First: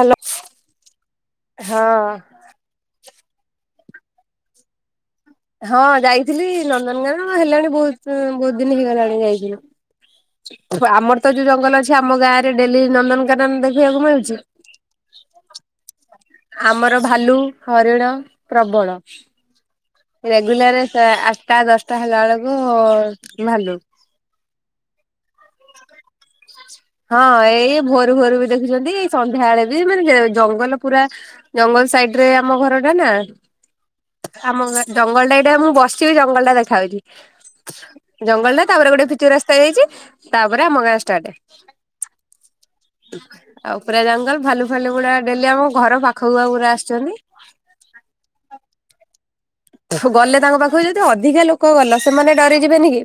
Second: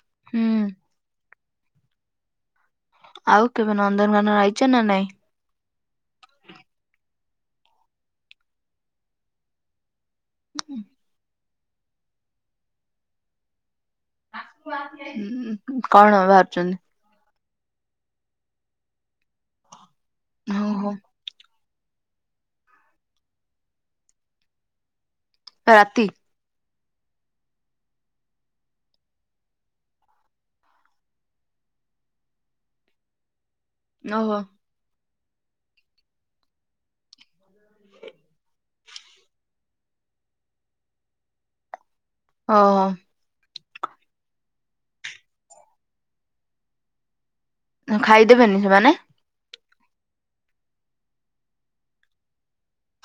Hello ହୁଁ ହଁ। ଆଉ କେବେ ନନ୍ଦନକାନନ ଆଇଛ ନା ନାଇଁ? ହଁ ଯାଇଥିଲି ନନ୍ଦନକାନନ ହେଲାଣି ବହୁତ ବହୁତ ଦିନ ହେଇଗଲାଣି ଯାଇଥିଲୁ। ଆମର ତ ଉ ଜଙ୍ଗଲ ଅଛି ଆମ ଗାଁରେ ଡେଲି ନନ୍ଦନକାନନ ଦେଖ କଣ? ବାହାରୁଛନ୍ତି ଆମର ଭାଲୁ। ହରିଣ ପ୍ରବଳ। ରେଗୁଲାର୍ ଓହୋ ଆ ତା ଦଶଟା ହେଲା ବେଳକୁ ଭାଲୁ। ରାତି। ହଁ ଏଇ ଭୋରୁ ଭୋରୁ ବି ଦେଖୁଛନ୍ତି ଏଇ ସନ୍ଧ୍ୟାବେଳେ ବି ମାନେ ଜଙ୍ଗଲ ପୁରା ଜଙ୍ଗଲ ସାଇଡ ରେ ଆମ ଘର ଟା ନା ଓହୋ ଆମ ଘରେ ଜଙ୍ଗଲ ଟା ଏଇଟା ମୁଁ ବସିବି ଜଙ୍ଗଲ ଟା ଦେଖାଯାଉଛି ଜଙ୍ଗଲ ଟା ତାପରେ ଗୋଟେ ପିଚୁ ରାସ୍ତା ହେଇଯାଇଛି ତାପରେ ଆମ ଗାଁ ଷ୍ଟାର୍ଟ। [inaudible] ଓହୋ ଆଉ ପୁରା ଜଙ୍ଗଲ ଭାଲୁ ଫାଲୁ ଗୁଡା ଡେଲି ଆମ ଘର ପାଖକୁ ଆ ପୁରା ଆସୁଛନ୍ତି। ଖାଇଦେବେନି ସେମାନେ? ଗଲେ ତାଙ୍କ ପାଖକୁ ଯଦି ଅଧିକା ଲୋକ ଗଲା ସେମାନେ ଡରି ଯିବେନି କି?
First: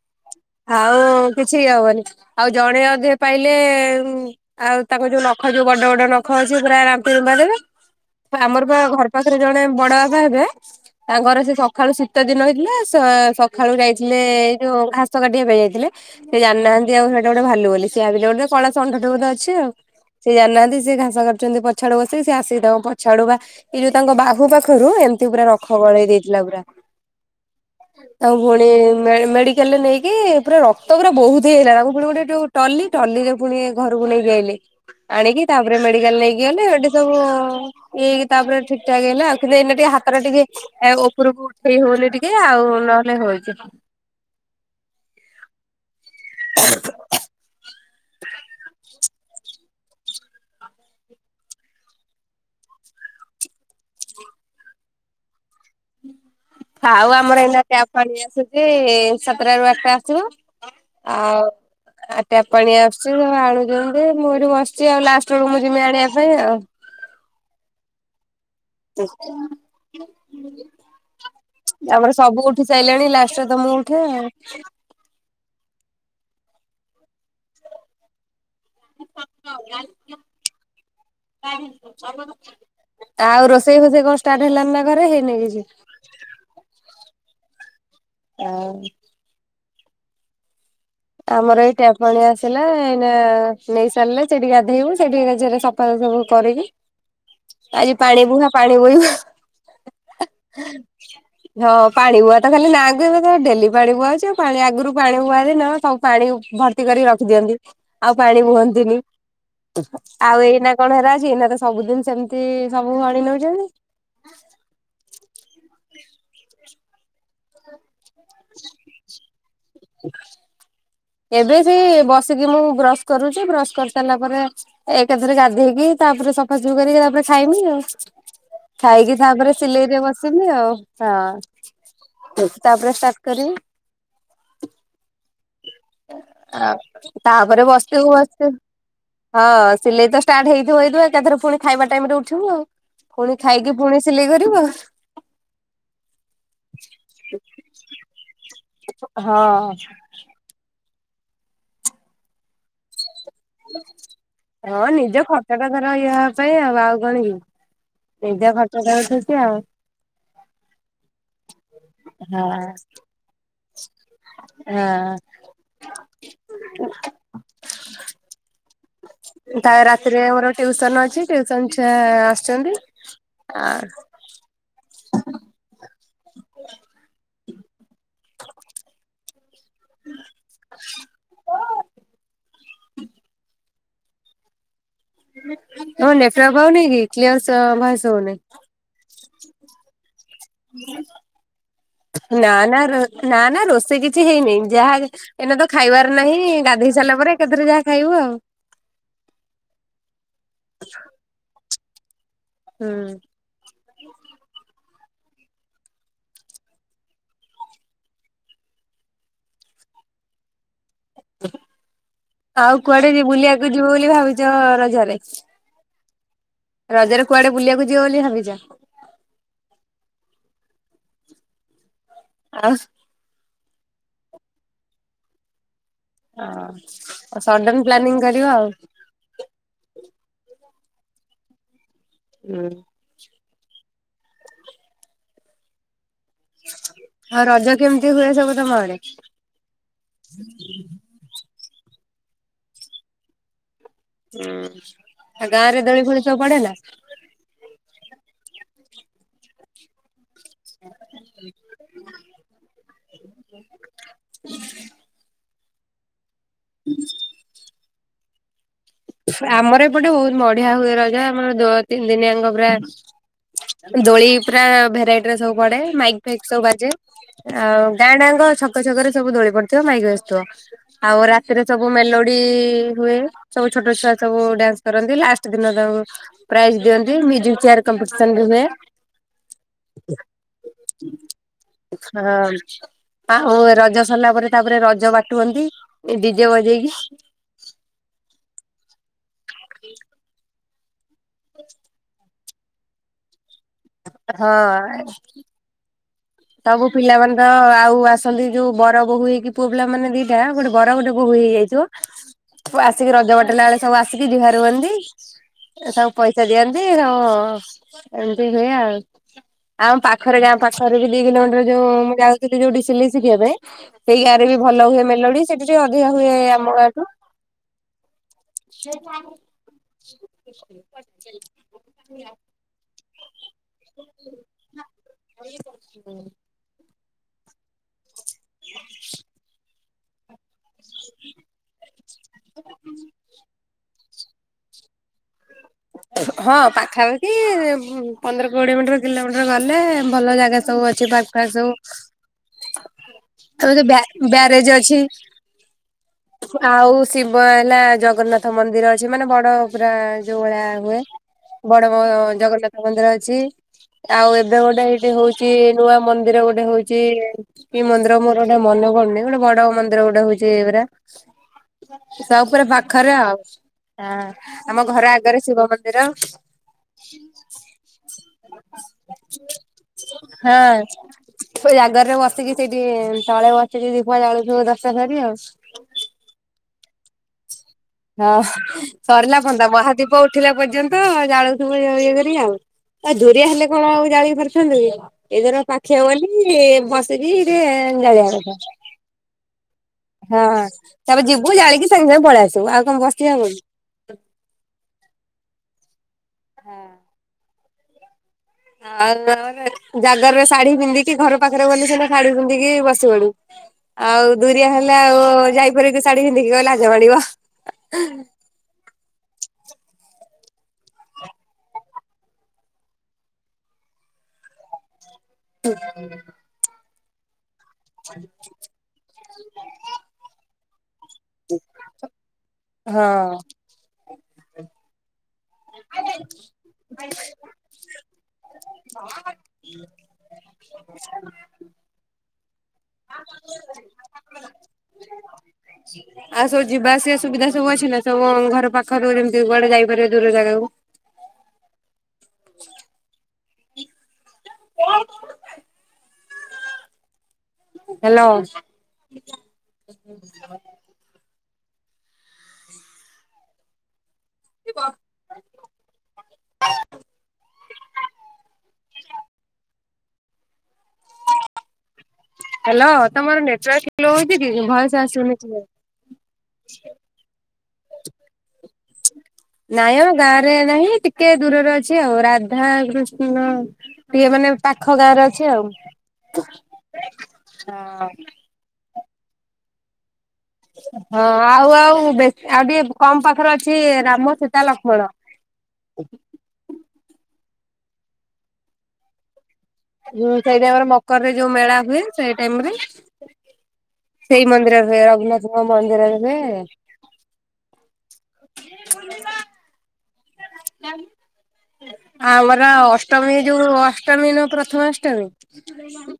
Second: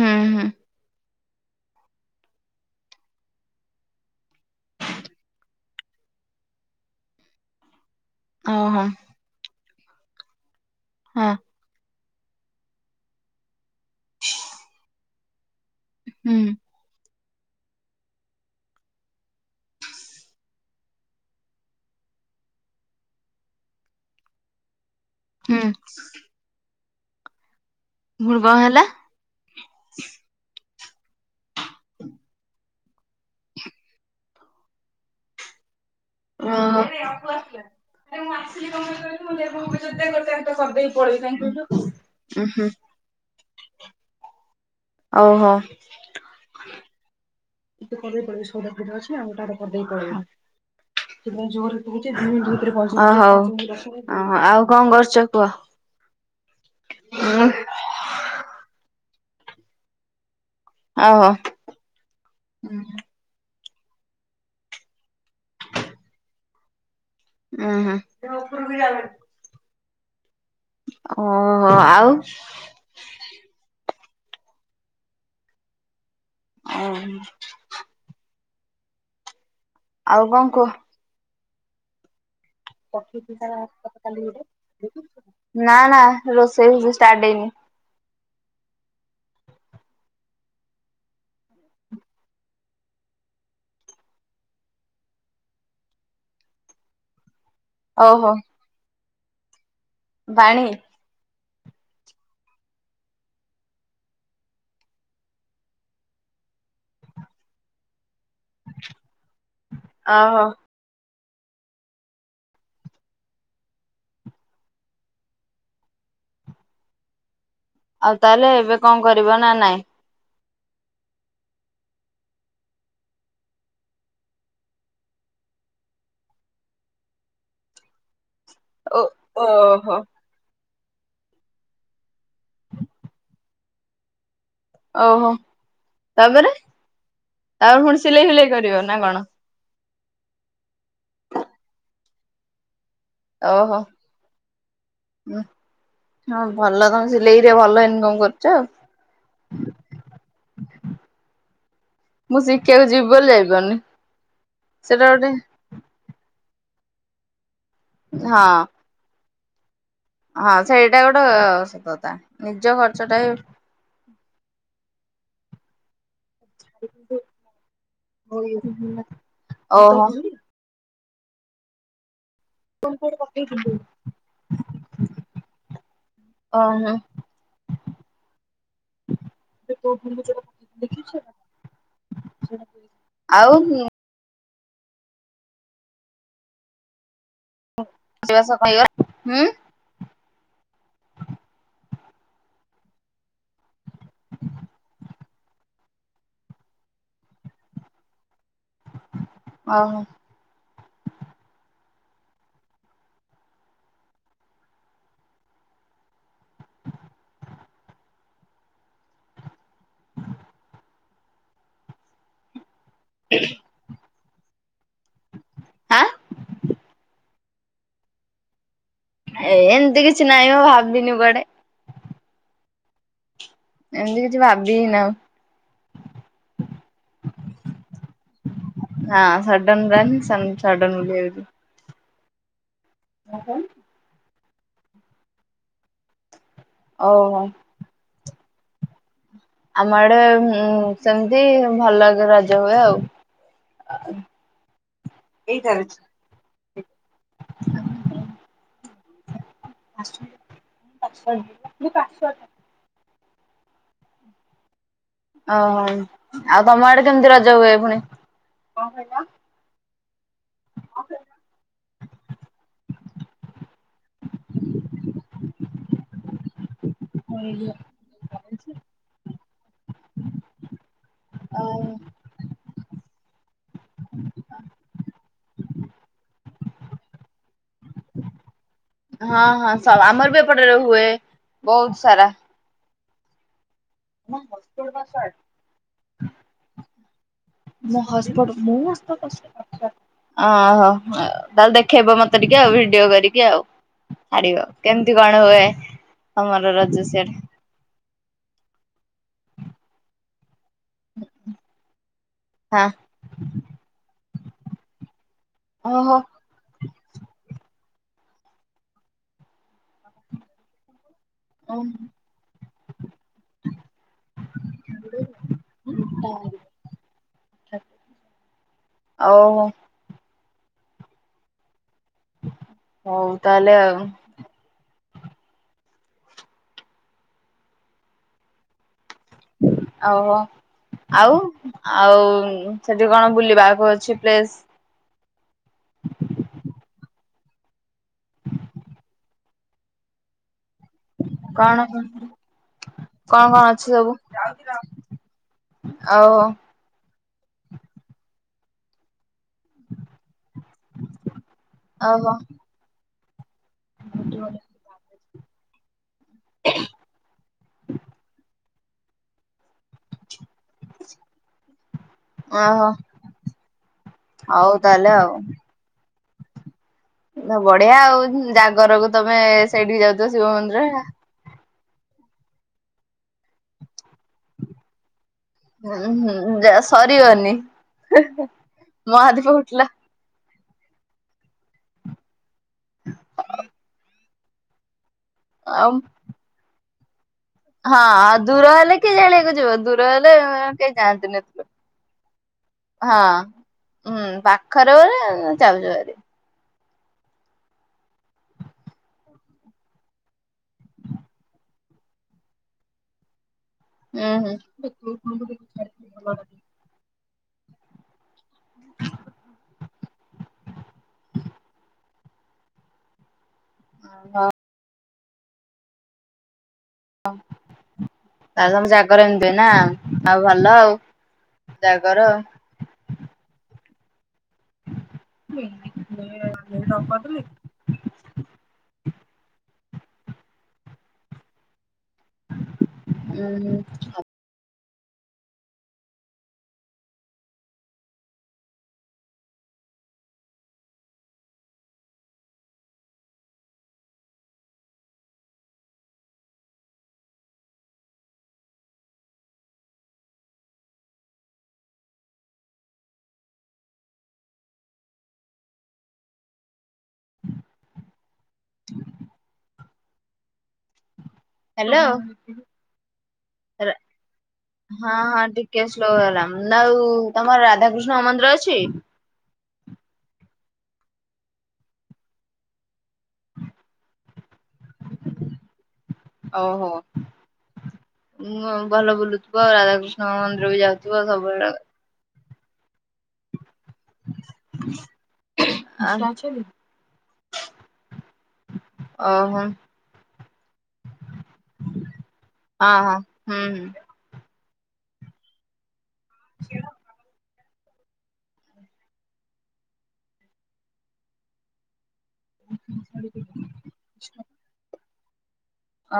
ହୁଁ ହୁଁ ଆଉ କିଛି ହବନି ଆଉ ଜଣେ ଅଧେ ପାଇଲେ ଆଉ ତାଙ୍କ ଯୋଉ ନଖ ଯୋଉ ବଡ ବଡ ନଖ ଅଛି ପୁରା ସେ ରାମ୍ପି ରୁମ୍ପା ଦେବେ। ଆମର ବା ଓହୋ ଘର ପାଖରେ ଜଣେ ବଡ ବାବା ହେବେ ତା ହଁ ହୁଁ ଘରେ ସେ ସକାଳୁ ଶ ଶୀତ ଦିନ ହେଇଥିଲା ସକାଳୁ ଯାଇଥିଲେ ଏଇ ଯୋଉ ଘାସ କାଟିବା ପାଇଁ ଯାଇ ଥିଲେ ସେ ଜାଣିନାହାନ୍ତି ଆଉ ସେ ଗୋଟେ ଭାଲୁ ବୋଲି ସିଏ ଭାବିଲେ ଗୋଟେ ଶଳା ଶଣ୍ଢ ଟେ ବୋଧେ ଅଛି ଆଉ ସିଏ ଜାଣିନାହାନ୍ତି ସେ ଘାସ କାଟୁଛନ୍ତି ପଛ ଆଡ଼େ ବସିକି ସେ ଆସିକି ତାଙ୍କ ପଛଆଡୁ ବା ଏଇ ଯୋଉ ତାଙ୍କ ବାହୁ ପାଖରୁ ଏମିତି ପୁରା ହୁଁ ଖବଳେଇ ଦେଇଥିଲା ପୁରା। ଆ କଣ ପୁଣି ହେଲା? ମେଡିକାଲ ରେ ନେଇକି ପୁରା ରଖ ତ ପୁରା ବହୁତ ହେଇଗଲା ତା ପୁଣି ଗୋଟେ ଯୋଉ ଟଲି ଟଲିରେ ପୁଣି ଘରକୁ ନେଇକି ଆଇଲେ ଆଣିକି ତାପରେ ମେଡିକାଲ ନେଇକି ଗଲେ ଓହୋ ଉଁ ଏଠି ସବୁ ଇଏ ହେଇକି ତାପରେ ଠିକ୍ ଠାକ୍ ହେଲା ଆଉ କିନ୍ତୁ ଏଇନା ଟିକେ ହାତଟା ଟିକେ ଏ ଉପରକୁ ଉଠେଇ ହଉନି ଟିକେ ଆଉ ହୁଁ ନହେଲେ ହଉଛି। ଓହୋ ଆଉ କଣ କରୁଛ କୁହ? ଆଉ ଉଁ ଆମର ଏଇନା ଟ୍ୟାପ୍ ପାଣି ଆସୁଛି। ସାତ ଠାରୁ ଆଠଟା ଆସିଥିବ। ଓହୋ ଆଉ ଆ ଟ୍ୟାପ ପାଣି ଆସୁଛି, ଆଣୁଛି । ଯେ ମୁଁ ଏଇଠି ବସିଛି ଆଉ ଲାଷ୍ଟ ବେଳକୁ ମୁଁ ଜିମି ଆଣିବା ପାଇଁ ଆଉ ହଁ ହଁ [inaudible] [unintelligible] ଓହୋ ଆଉ ଆମର ସବୁ ଉଠି ସାଇଲେଣି ଲାଷ୍ଟରେ ତ ମୁଁ [unintelligible] ଓହୋ ଆଉ କଣ କୁହ? [unintelligible] ଆଉ ନା ରୋଷେଇ ଫୋଷେଇ କଣ ଷ୍ଟାର୍ଟ ନା ହେଲାଣି ନା ଘରେ ହେଇନି କିଛି? ରୋଷେଇ ଫୋସେଇ ଷ୍ଟାର୍ଟ ଆଉ ହେଇନି। ଆମର ଏଇ ଟ୍ୟାପ୍ ପାଣି ଆସିଲା ଏଇନା ନେଇ ସାରିଲେ ସେଠି ଗାଧେଇବୁ ସେଠି ସେଠିରେ ସଫା ସବୁ କରିକି ଆଜି ପାଣି ଓହୋ ବୁହା ପାଣି ବୋହିବୁ। ପାଣି [inaudible] ହଁ ପାଣି ବୁହା ତ ଖାଲି ନା ଏବେ ଡେଲି ପାଣି ବୁହା ହଉଛି ଆଉ ପାଣି ଆଗରୁ ପାଣି ବୁହା ଦିନ । ସବୁ ପାଣି ଭର୍ତ୍ତି କରିକି ରଖିଦିଅନ୍ତି ଆଉ । ପାଣି ବୁହନ୍ତିନି ଓହୋ ଆଉ ଏଇ ନା କଣ ହେରା ଏଇ ନା ତ ସବୁଦିନ ସେମିତି ସବୁ ପାଣି ନେଉଛନ୍ତି । ଆଉ ତାହେଲେ ଏବେ କଣ କରିବ ନା ନାଇଁ? ଏବେ ସେ ବସିକି ମୁଁ ବ୍ରଶ କରୁଛି ବ୍ରଶ କରିସାରିଲା ପରେ ଏକାଥରେ ଗାଧୋଇ ହେଇକି ତାପରେ ସଫାସୁଫି କରିକି ତାପରେ ଖାଇମି ଆଉ । ଓ ଖାଇକି ତାପରେ ଓହୋ ସିଲେଇରେ ବସିଲି ଆଉ । ହଁ ତାପରେ ଷ୍ଟାଟ। କରେଇ । ଓହୋ ତାପରେ ଆ ତାପରେ ପୁଣି ବସ୍ତିବୁ ସିଲେଇ ଫିଲେଇ ବସ୍ତିବୁ କରିବ ନା କଣ? ହଁ । ସିଲେଇ ତ ଷ୍ଟାର୍ଟ ହେଇଥିବ ହେଇଥିବ ଏକାଥରେ ପୁଣି ଖାଇବା ଟାଇମ ରେ ଉଠିବୁ ଆଉ । ଓହୋ ହଁ ଭଲ ତମେ ସିଲେଇରେ ଭଲ ଇନକମ କରୁଛ ଆଉ ହଁ । ମୁଁ ଶିଖିବାକୁ ଯିବି । ହଁ ନିଜ ଗୋଟେ ଖଟଟା ଧର ଏଇହେବା ପାଇଁ ଆଉ ଆଉ । କଣ କି? ନିଜ ହଁ ଖର୍ଚ୍ଚ ତ ଉଠୁ [inaudible] ହଁ ସେଇଟା ଗୋଟେ ସତକଥା ହଁ ନିଜ ଖର୍ଚ୍ଚଟା ବି ହଁ। [inaudible] କାଲି ରାତିରେ ମୋର ଓହୋ ଟ୍ୟୁସନ ଅଛି । କିଛି ଟେନସନ ଚୁଆ ତୁମକୁ ଗୋଟେ ପଠେଇଥିଲି ଓ ହୋ । ତତେ କହୁଥିଲି ଯାହା ଦେଖିଛୁ । ଆଉ । ହୁଁ। ତମ ନେଟୱାର୍କ ପାଉନିକି? କିର୍ଲସ ଭଏସ ହଉନି ରୋଷେଇବାସ । କଣ ହେଇଗଲା? ହୁଁ। [inaudible] ନା ନା ନା ନା ରୋଷେଇ କିଛି ହେଇନିଁ ଯାହା ଏଇନା ତ ଖାଇବାର ନାହିଁ। ଗାଧେଇ ସାରିଲା ପରେ ଏକାଥରେ ଯାହା ଖାଇବୁ ଆଉ । ଓହୋ। [unintelligible] ହୁଁ । [inaudible] [inaudible] [inaudible] ଆଉ କୁଆଡେ ଯିବ ବୁଲିବାକୁ ଯିବ ବୋଲି ଭାବିଛ । ଜ ରଜରେ ହାଁ ରଜର କୁଆଡେ ବୁଲିବାକୁ ଯିବ ବୋଲି ଭାବିଛ? ଏ ଏମିତି କିଛି ନାହିଁମ ଭାବିନି କୁଆଡେ? ଆଉ ଏମତି କିଛି ଭାବି ନାହୁଁ। ହଁ ସଡନ ପ୍ଲାନିଂ କରିବା ଆଉ [inaudible] ସଡ଼ନଲି ହୁଁ। କ କଣ? ଓହୋ ଆଉ ରଜ କେମିତି ହୁଏ ସବୁ? ତମ ଆଡେ। ଆମ ଆଡେ ସେମତି ଭଲ ଲାଗେ ରଜ ହୁଏ ଆଉ [inaudible] ହୁଁ ଆଉ ଗାଁ ରେ ଦୋଳି ଫୋଳି ସବୁ ପଡେ ନା । ଉଁ ହୁଁ। [inaudible] ପାସୱାର୍ଡ ଟା ପାସ୍ ୱାର୍ଡ ଟା। [inaudible] ଓ ହଉ। ଆଉ ତମ ଆଡେ କେମିତି ରଜ ହୁଏ ପୁଣି? ଆମର ଏପଟେ ବହୁତ ବଢିଆ ହୁଏ ରଜ। ଆମର ଦୋ ତିନି ଦିନିଆଙ୍କ ପୁରା ଦୋଳି ପୁରା ଭେରାଇଟିର ସବୁ ପଡେ । ମାଇକ ଫାଇକ ସବୁ ବାଜେ। ଆଉ ଗାଁଆ ଡାଙ୍କ ଛକ ଛକ ରେ ସବୁ ଦୋଳି ପଡିଥା ସବୁ ମାଇକି ଆସିଥିବ। ଆଉ ରାତିରେ ହଁ ସବୁ ମେଲୋଡି ହୁଏ। ସବୁ ଛୋଟ ଛୁଆ ସବୁ ଡ୍ୟାନ୍ସ କରନ୍ତି ।ଲାଷ୍ଟ ଦିନ ତାଙ୍କୁ ପ୍ରାଇଜ ଦିଅନ୍ତି। ମ୍ୟୁଜିକ ଚେୟାର କମ୍ପିଟସନ ହୁଏ । ହଁ ହଁ ସ ଆମର ବି ଏପଟରେ ହୁଏ । ବହୁତ ସାରା ହଁ ହୁଏ ରଜ। ରଜ ସରିଲା ପରେ ଓହୋ ତାପରେ ରଜ ବାଟୁଅନ୍ତି ଡିଜେ ବଜେଇକି ମୋ ହସ୍‌ପଟ ମୁଁ ହସ୍ ପଟ ଆହା। ହଁ ତାହେଲେ ଦେଖେଇବ ମତେ । କରିକି ଆଉ ଭିଡିଓ କରିକି ଆଉ । ହାରିବ ହଁ କେମିତି କଣ ହୁଏ? ତମର ସବୁ ରଜ ସିଆଡେ ପିଲାମାନେେ ତ ଆଉ ଆସନ୍ତି। ଯୋଉ ବର ବୋହୂ ହେଇକି ପୁଅ ପିଲାମାନେ ବି ଏହା ଭୁଲ୍। ବରଗୋଟେ ବୋହୂକୁ ହେଇ ଆଇଥିବ, ହଁ। ଆସିକି ରଜ ବାଟଣା ବେଳେ ସବୁ ଆସିକି ଜୁହାର ହୁଅନ୍ତି, ସବୁ ଓହୋ ପଇସା ଦିଅନ୍ତି ହ ଏମତି ହୁଏ ଆଉ ଆମ ପାଖରେ ଗାଁ ପାଖ ଦି କିଲୋମିଟର ଓ। ଯୋଉ ମୁଁ ଯାଉଥିଲି ଯୋଉଠି ସିଲେଇ ଶିଖିବା ପାଇଁ ।ସେଇ ଗାଁ ରେ ବି ଭଲ ହୁଏ ମେଲୋଡି ସେଠି ଟିକେ ଅଧିକା ହୁଏ ଆମ ଗାଁଠୁ। [inaudible] ଓହୋ ହଉ। ତାହଲେ ଆଉ। ହୁଁ। ହ [inaudible] ଆଉ ହୋ। ଆଉ ଆଉ ସେଠି କଣ ବୁଲିବାକୁ ଅ ଛି ପ୍ଲେସ୍। ହଁ ପାଖାପାଖି ପନ୍ଦର କୋଡିଏ ମିଟର କିଲୋମିଟର ଗଲେ ଭଲ ଜାଗା। ସବୁ ଅଛି ପାର୍କ ଫର୍କ ସବୁ କଣ କଣ କଣ ଆଉ ଵ୍ୟା ଅଛି ସବୁ? ବ୍ୟାରେଜ ଅଛି। ଆଉ ଆଉ ଶିବ ହେଲା ଜଗନ୍ନାଥ। ତ ମନ୍ଦିର ଅଛି ମାନେ ବଡ ପୁରା ଯୋଉଁ ଭଳିଆ ହୁଏ ବଡ଼ ବ ଓହୋ ଜଗନ୍ନାଥ ମନ୍ଦିର। ଛି। ଆଉ ଏବେ ଗୋଟେ ଏଇଠି ହଉଛି। କି ନୂଆ ମନ୍ଦି ମନ୍ଦିର ଗୋଟେ ହଉଛି କି ମନ୍ଦିର ମୋର ମନେପଡୁନି ଗୋଟେ ବଡ଼ ମ ନ୍ଦିର ଗୋଟେ ହଉଛି ପୁରା ସବୁ ପୁରା ଓହୋ ପାଖରେ ଆଉ ହଉ ଆମ ଘର ଆ ଗାଁରେ ଶିବ ମନ୍ଦିର। ନା ବଢ଼ିଆ ଆଉ ଜାଗରକୁ ତମେ ସେଇଠିକି ଯାଉଥିବ ଶିବ ହଁ। ମନ୍ଦିର। ସେ ଜାଗର ରେ ବସିକି ସେଇଠି ତଳେ ବସିକି ଦୀପ ଜାଲୁଥିବୁ ଦଶଟା ସାରିଆଉ। ହଁ ହୁ ଯା ସରିବନି। ହଁ ସରିଲା ମହାଦୀପ ପନ୍ତା ଉଠିଲା ମହାଦୀପ ଉଠିଲା ପର୍ଯ୍ୟନ୍ତ ଜାଳୁଥିବୁ ଇଏ କରି ଆଉ। ଆ ଦୁରିଆ ହେଲେ କଣ ଆଉ ଜାଲିପା [unintelligible] ଏଧର ଆଉ ପାଖିଆ ବୋଲି ବ ହଁ ଦୂର ହେଲେ କିଏ ଜାଲିବାକୁ ଯିବ ଦୂର ଦୂର ହଁ। ହେଲେ କେହି ତାପରେ ଯାନ୍ତିନି ଯିବୁ ଜାଳିକି ସାଙ୍ଗେ ସାଙ୍ଗେ ପଳେଇ ଆସିବୁ ଆଉ କଣ ବସି ହଁଁ ହବ କି? ହୁଁ ପାଖରେ ବୋଲି ଚଯାଉଛ। ସରି। [unintelligible] ଜାଗର ରେ ଶାଢୀ ପିନ୍ଧିକି ଘର ପାଖରେ ବୋଲି ସିନା ଶାଢୀ ପିନ୍ଧିକି ବସିିପଡୁ। ହୁଁ ଆଉ ହୁଁ ଦୁରିଆ ହେଲେ ଆଉ ଯାଇପରିବୁକି ଶାଢୀ ପିନ୍ଧିକି ଗଲେ ଲାଜ ମାଡିବ। [unintelligible] [unintelligible] [unintelligible] [unintelligible] ତାହେଲେ ତମ ଜାଗର ଏମତି ନା ଆଉ ଭଲ ଆଉ। ଜାଗର ହଁ। [unintelligible] [unintelligible] [inaudible] ଉଁ ଆଉ ସବୁ ଯିବା ଆସିବା ସୁବିଧା ସବୁ ଅଛି ନା? ସବୁ ଘର ପାଖରୁ ଯେମିତି କୁଆଡେ ଯାଇପାରିବ ଦୂର ଜାଗାକୁ। [inaudible] ହ୍ୟାଲୋ। [unintelligible] ହ୍ୟାଲୋ ହ୍ୟାଲୋ ତମର ନେଟୱାର୍କ ରା ସ୍ଲୋ ହଉଛି କି ଭଏସ ହଁ ଆସୁନି ହଁ କ୍ଲିୟର। ଟିକେ ସ୍ଲୋ ହେଲା ଆଉ ତମର ରାଧାକୃଷ୍ଣ ମନ୍ଦିର ଅଛି? ନାଇଁ ମ ଗାଁରେ ନାହିଁ ଟିକେ ଦୂରରେ ଅଛି ଆଉ, ରାଧା କୃଷ୍ଣ ଇଏ ମାନେ ପାଖ ଗାଁରେ ଅଛି ଆଉ। ଓହୋ ଉଁ ଭଲ ବୁଲୁଥିବ ଆଉ ରାଧା ତମେ ମନ୍ଦିର କୁ ହଁ ଯାଉଥିବ ଆଉ ସବୁବେଳେ। ଆଉ ବେଶୀ ଆଉ ଟିକେ କମ ପାଖରେ ଅଛି ରାମ ସୀତା ଲକ୍ଷ୍ମଣ। ଆ ଓହୋ। ହୁଁ ସେଇ ଟାଇମର ମକରରେ ଯୋଉ ମେଳା ହୁଏ, ସେଇ ଟାଇମରେ, ହଁ ହୁଁ ହୁଁ ସେଇ ମନ୍ଦିର ସେ ରଘୁନାଥଙ୍କ ମନ୍ଦିରରେ ହୁଁ। [inaudible] [inaudible] ଆମର ଅଷ୍ଟମୀ ଯୋଉ ଅଷ୍ଟମୀ ନୁଅ ପ୍ରଥମା ଅଷ୍ଟମୀ।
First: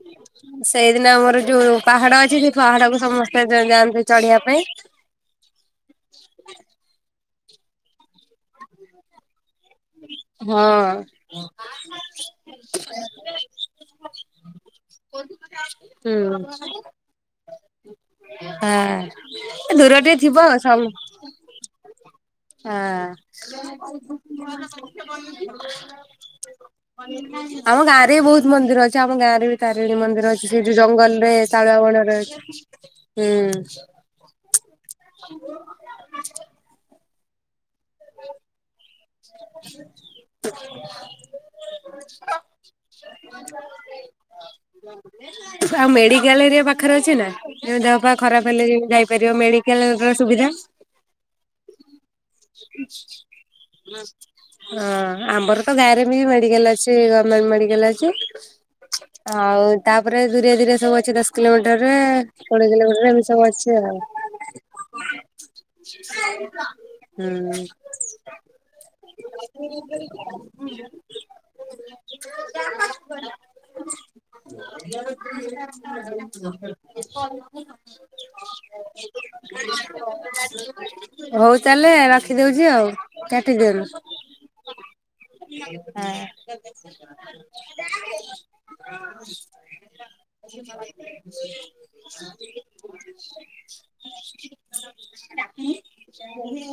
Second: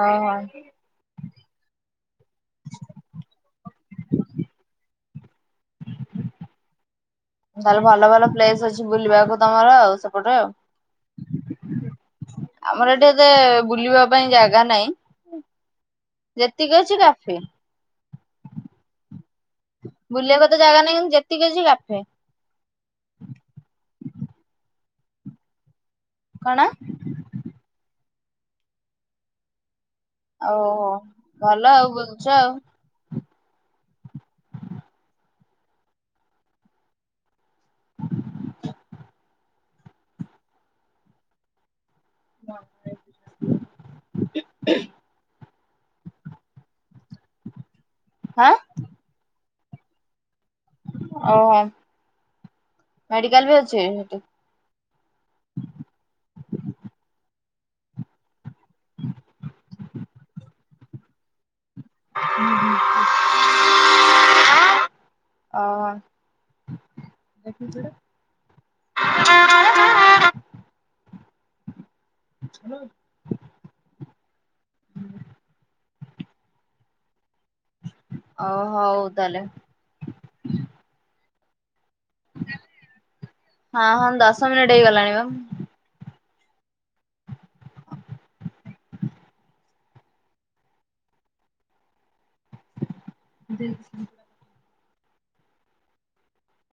ଓହୋ। ସେଇଦିନ ଆମର ଯୋଉ ପାହାଡ ଅଛି ସେଇ ପାହାଡକୁୁ ସମସ୍ତେ ଯାଆନ୍ତି ଚଢିବା ପାଇଁ। ତାହେଲେ ଭଲ ଭଲ ପ୍ଲେସ ଅଛି ବୁଲିବାକୁ ତମର ଆଉ ସେପଟେ ଆଉ ହଁ । ଆମର ଏଠି ଏତେ ବୁଲିବା ପାଇଁ ଜାଗା ନାହିଁ, ଯେତିକି ଅଛି କାଫି। ହଁ। ଦୂର ଟିକେ ଥିବ ବୁଲିବାକୁ ତ ଜାଗା ସବୁ ନାହିଁ, କିନ୍ତୁ ଯେତିକି ଅଛି କାଫେ। ହଁ। କଣ [inaudible] ଆମ ଗାଁ ବି ବହୁତ ମନ୍ଦିର ଅଛି ଆମ ଗାଁରେ ବି ବିଡି ମନ୍ଦିର ଅଛି ସେଇଠି ଓହୋ। ଜଙ୍ଗଲରେ ଭଲ ଆଉ ଶାଳୁଆବଣରେ ବୁଲୁଛ ଆଉ ଅଛି। ହୁଁ [inaudible] [inaudible] [inaudible] ଆଉ ମେଡିକାଲ ଏରିଆ ପାଖରେ ଅଛି ନା? ଯୋଉ ଦେହ ଖରାପ ହାଁ ହେଲେ ଯାଇପାରିବ ମେଡିକ କେଲେ କେତେବେଳେ ସୁବିଧା ଅହ ମେଡିକାଲ ବି ଅଛି ସେଠି ହଁ ଆମର ତ ଗାଁରେ ବି ମେଡିକାଲ ଅଛି ଗମେଣ୍ଟ ମେଡି କାଲ ଅଛି ଆଉ ତାପରେ ଧୀରେ ଧୀରେ ସବୁ ଅଛି ଦଶକିଲୋମି ଟରେ କୋଡିଏ କିଲୋମିଟରରେ ଏମିତି ସବୁ ଅଛି ଆଉ ଓହୋ। ହୁଁ [inaudible] [inaudible] ଓ ହଉ ତାହେଲେ ହଉ ତାଏଲେ ରଖିଦଉଚି ଆଉ କାଟି ହଁ ଦିଅନ୍ତୁ। ହଁ ଦଶ ମିନିଟ ହେଇଗଲାଣି ବା [inaudible] ଯେ ସେ [inaudible]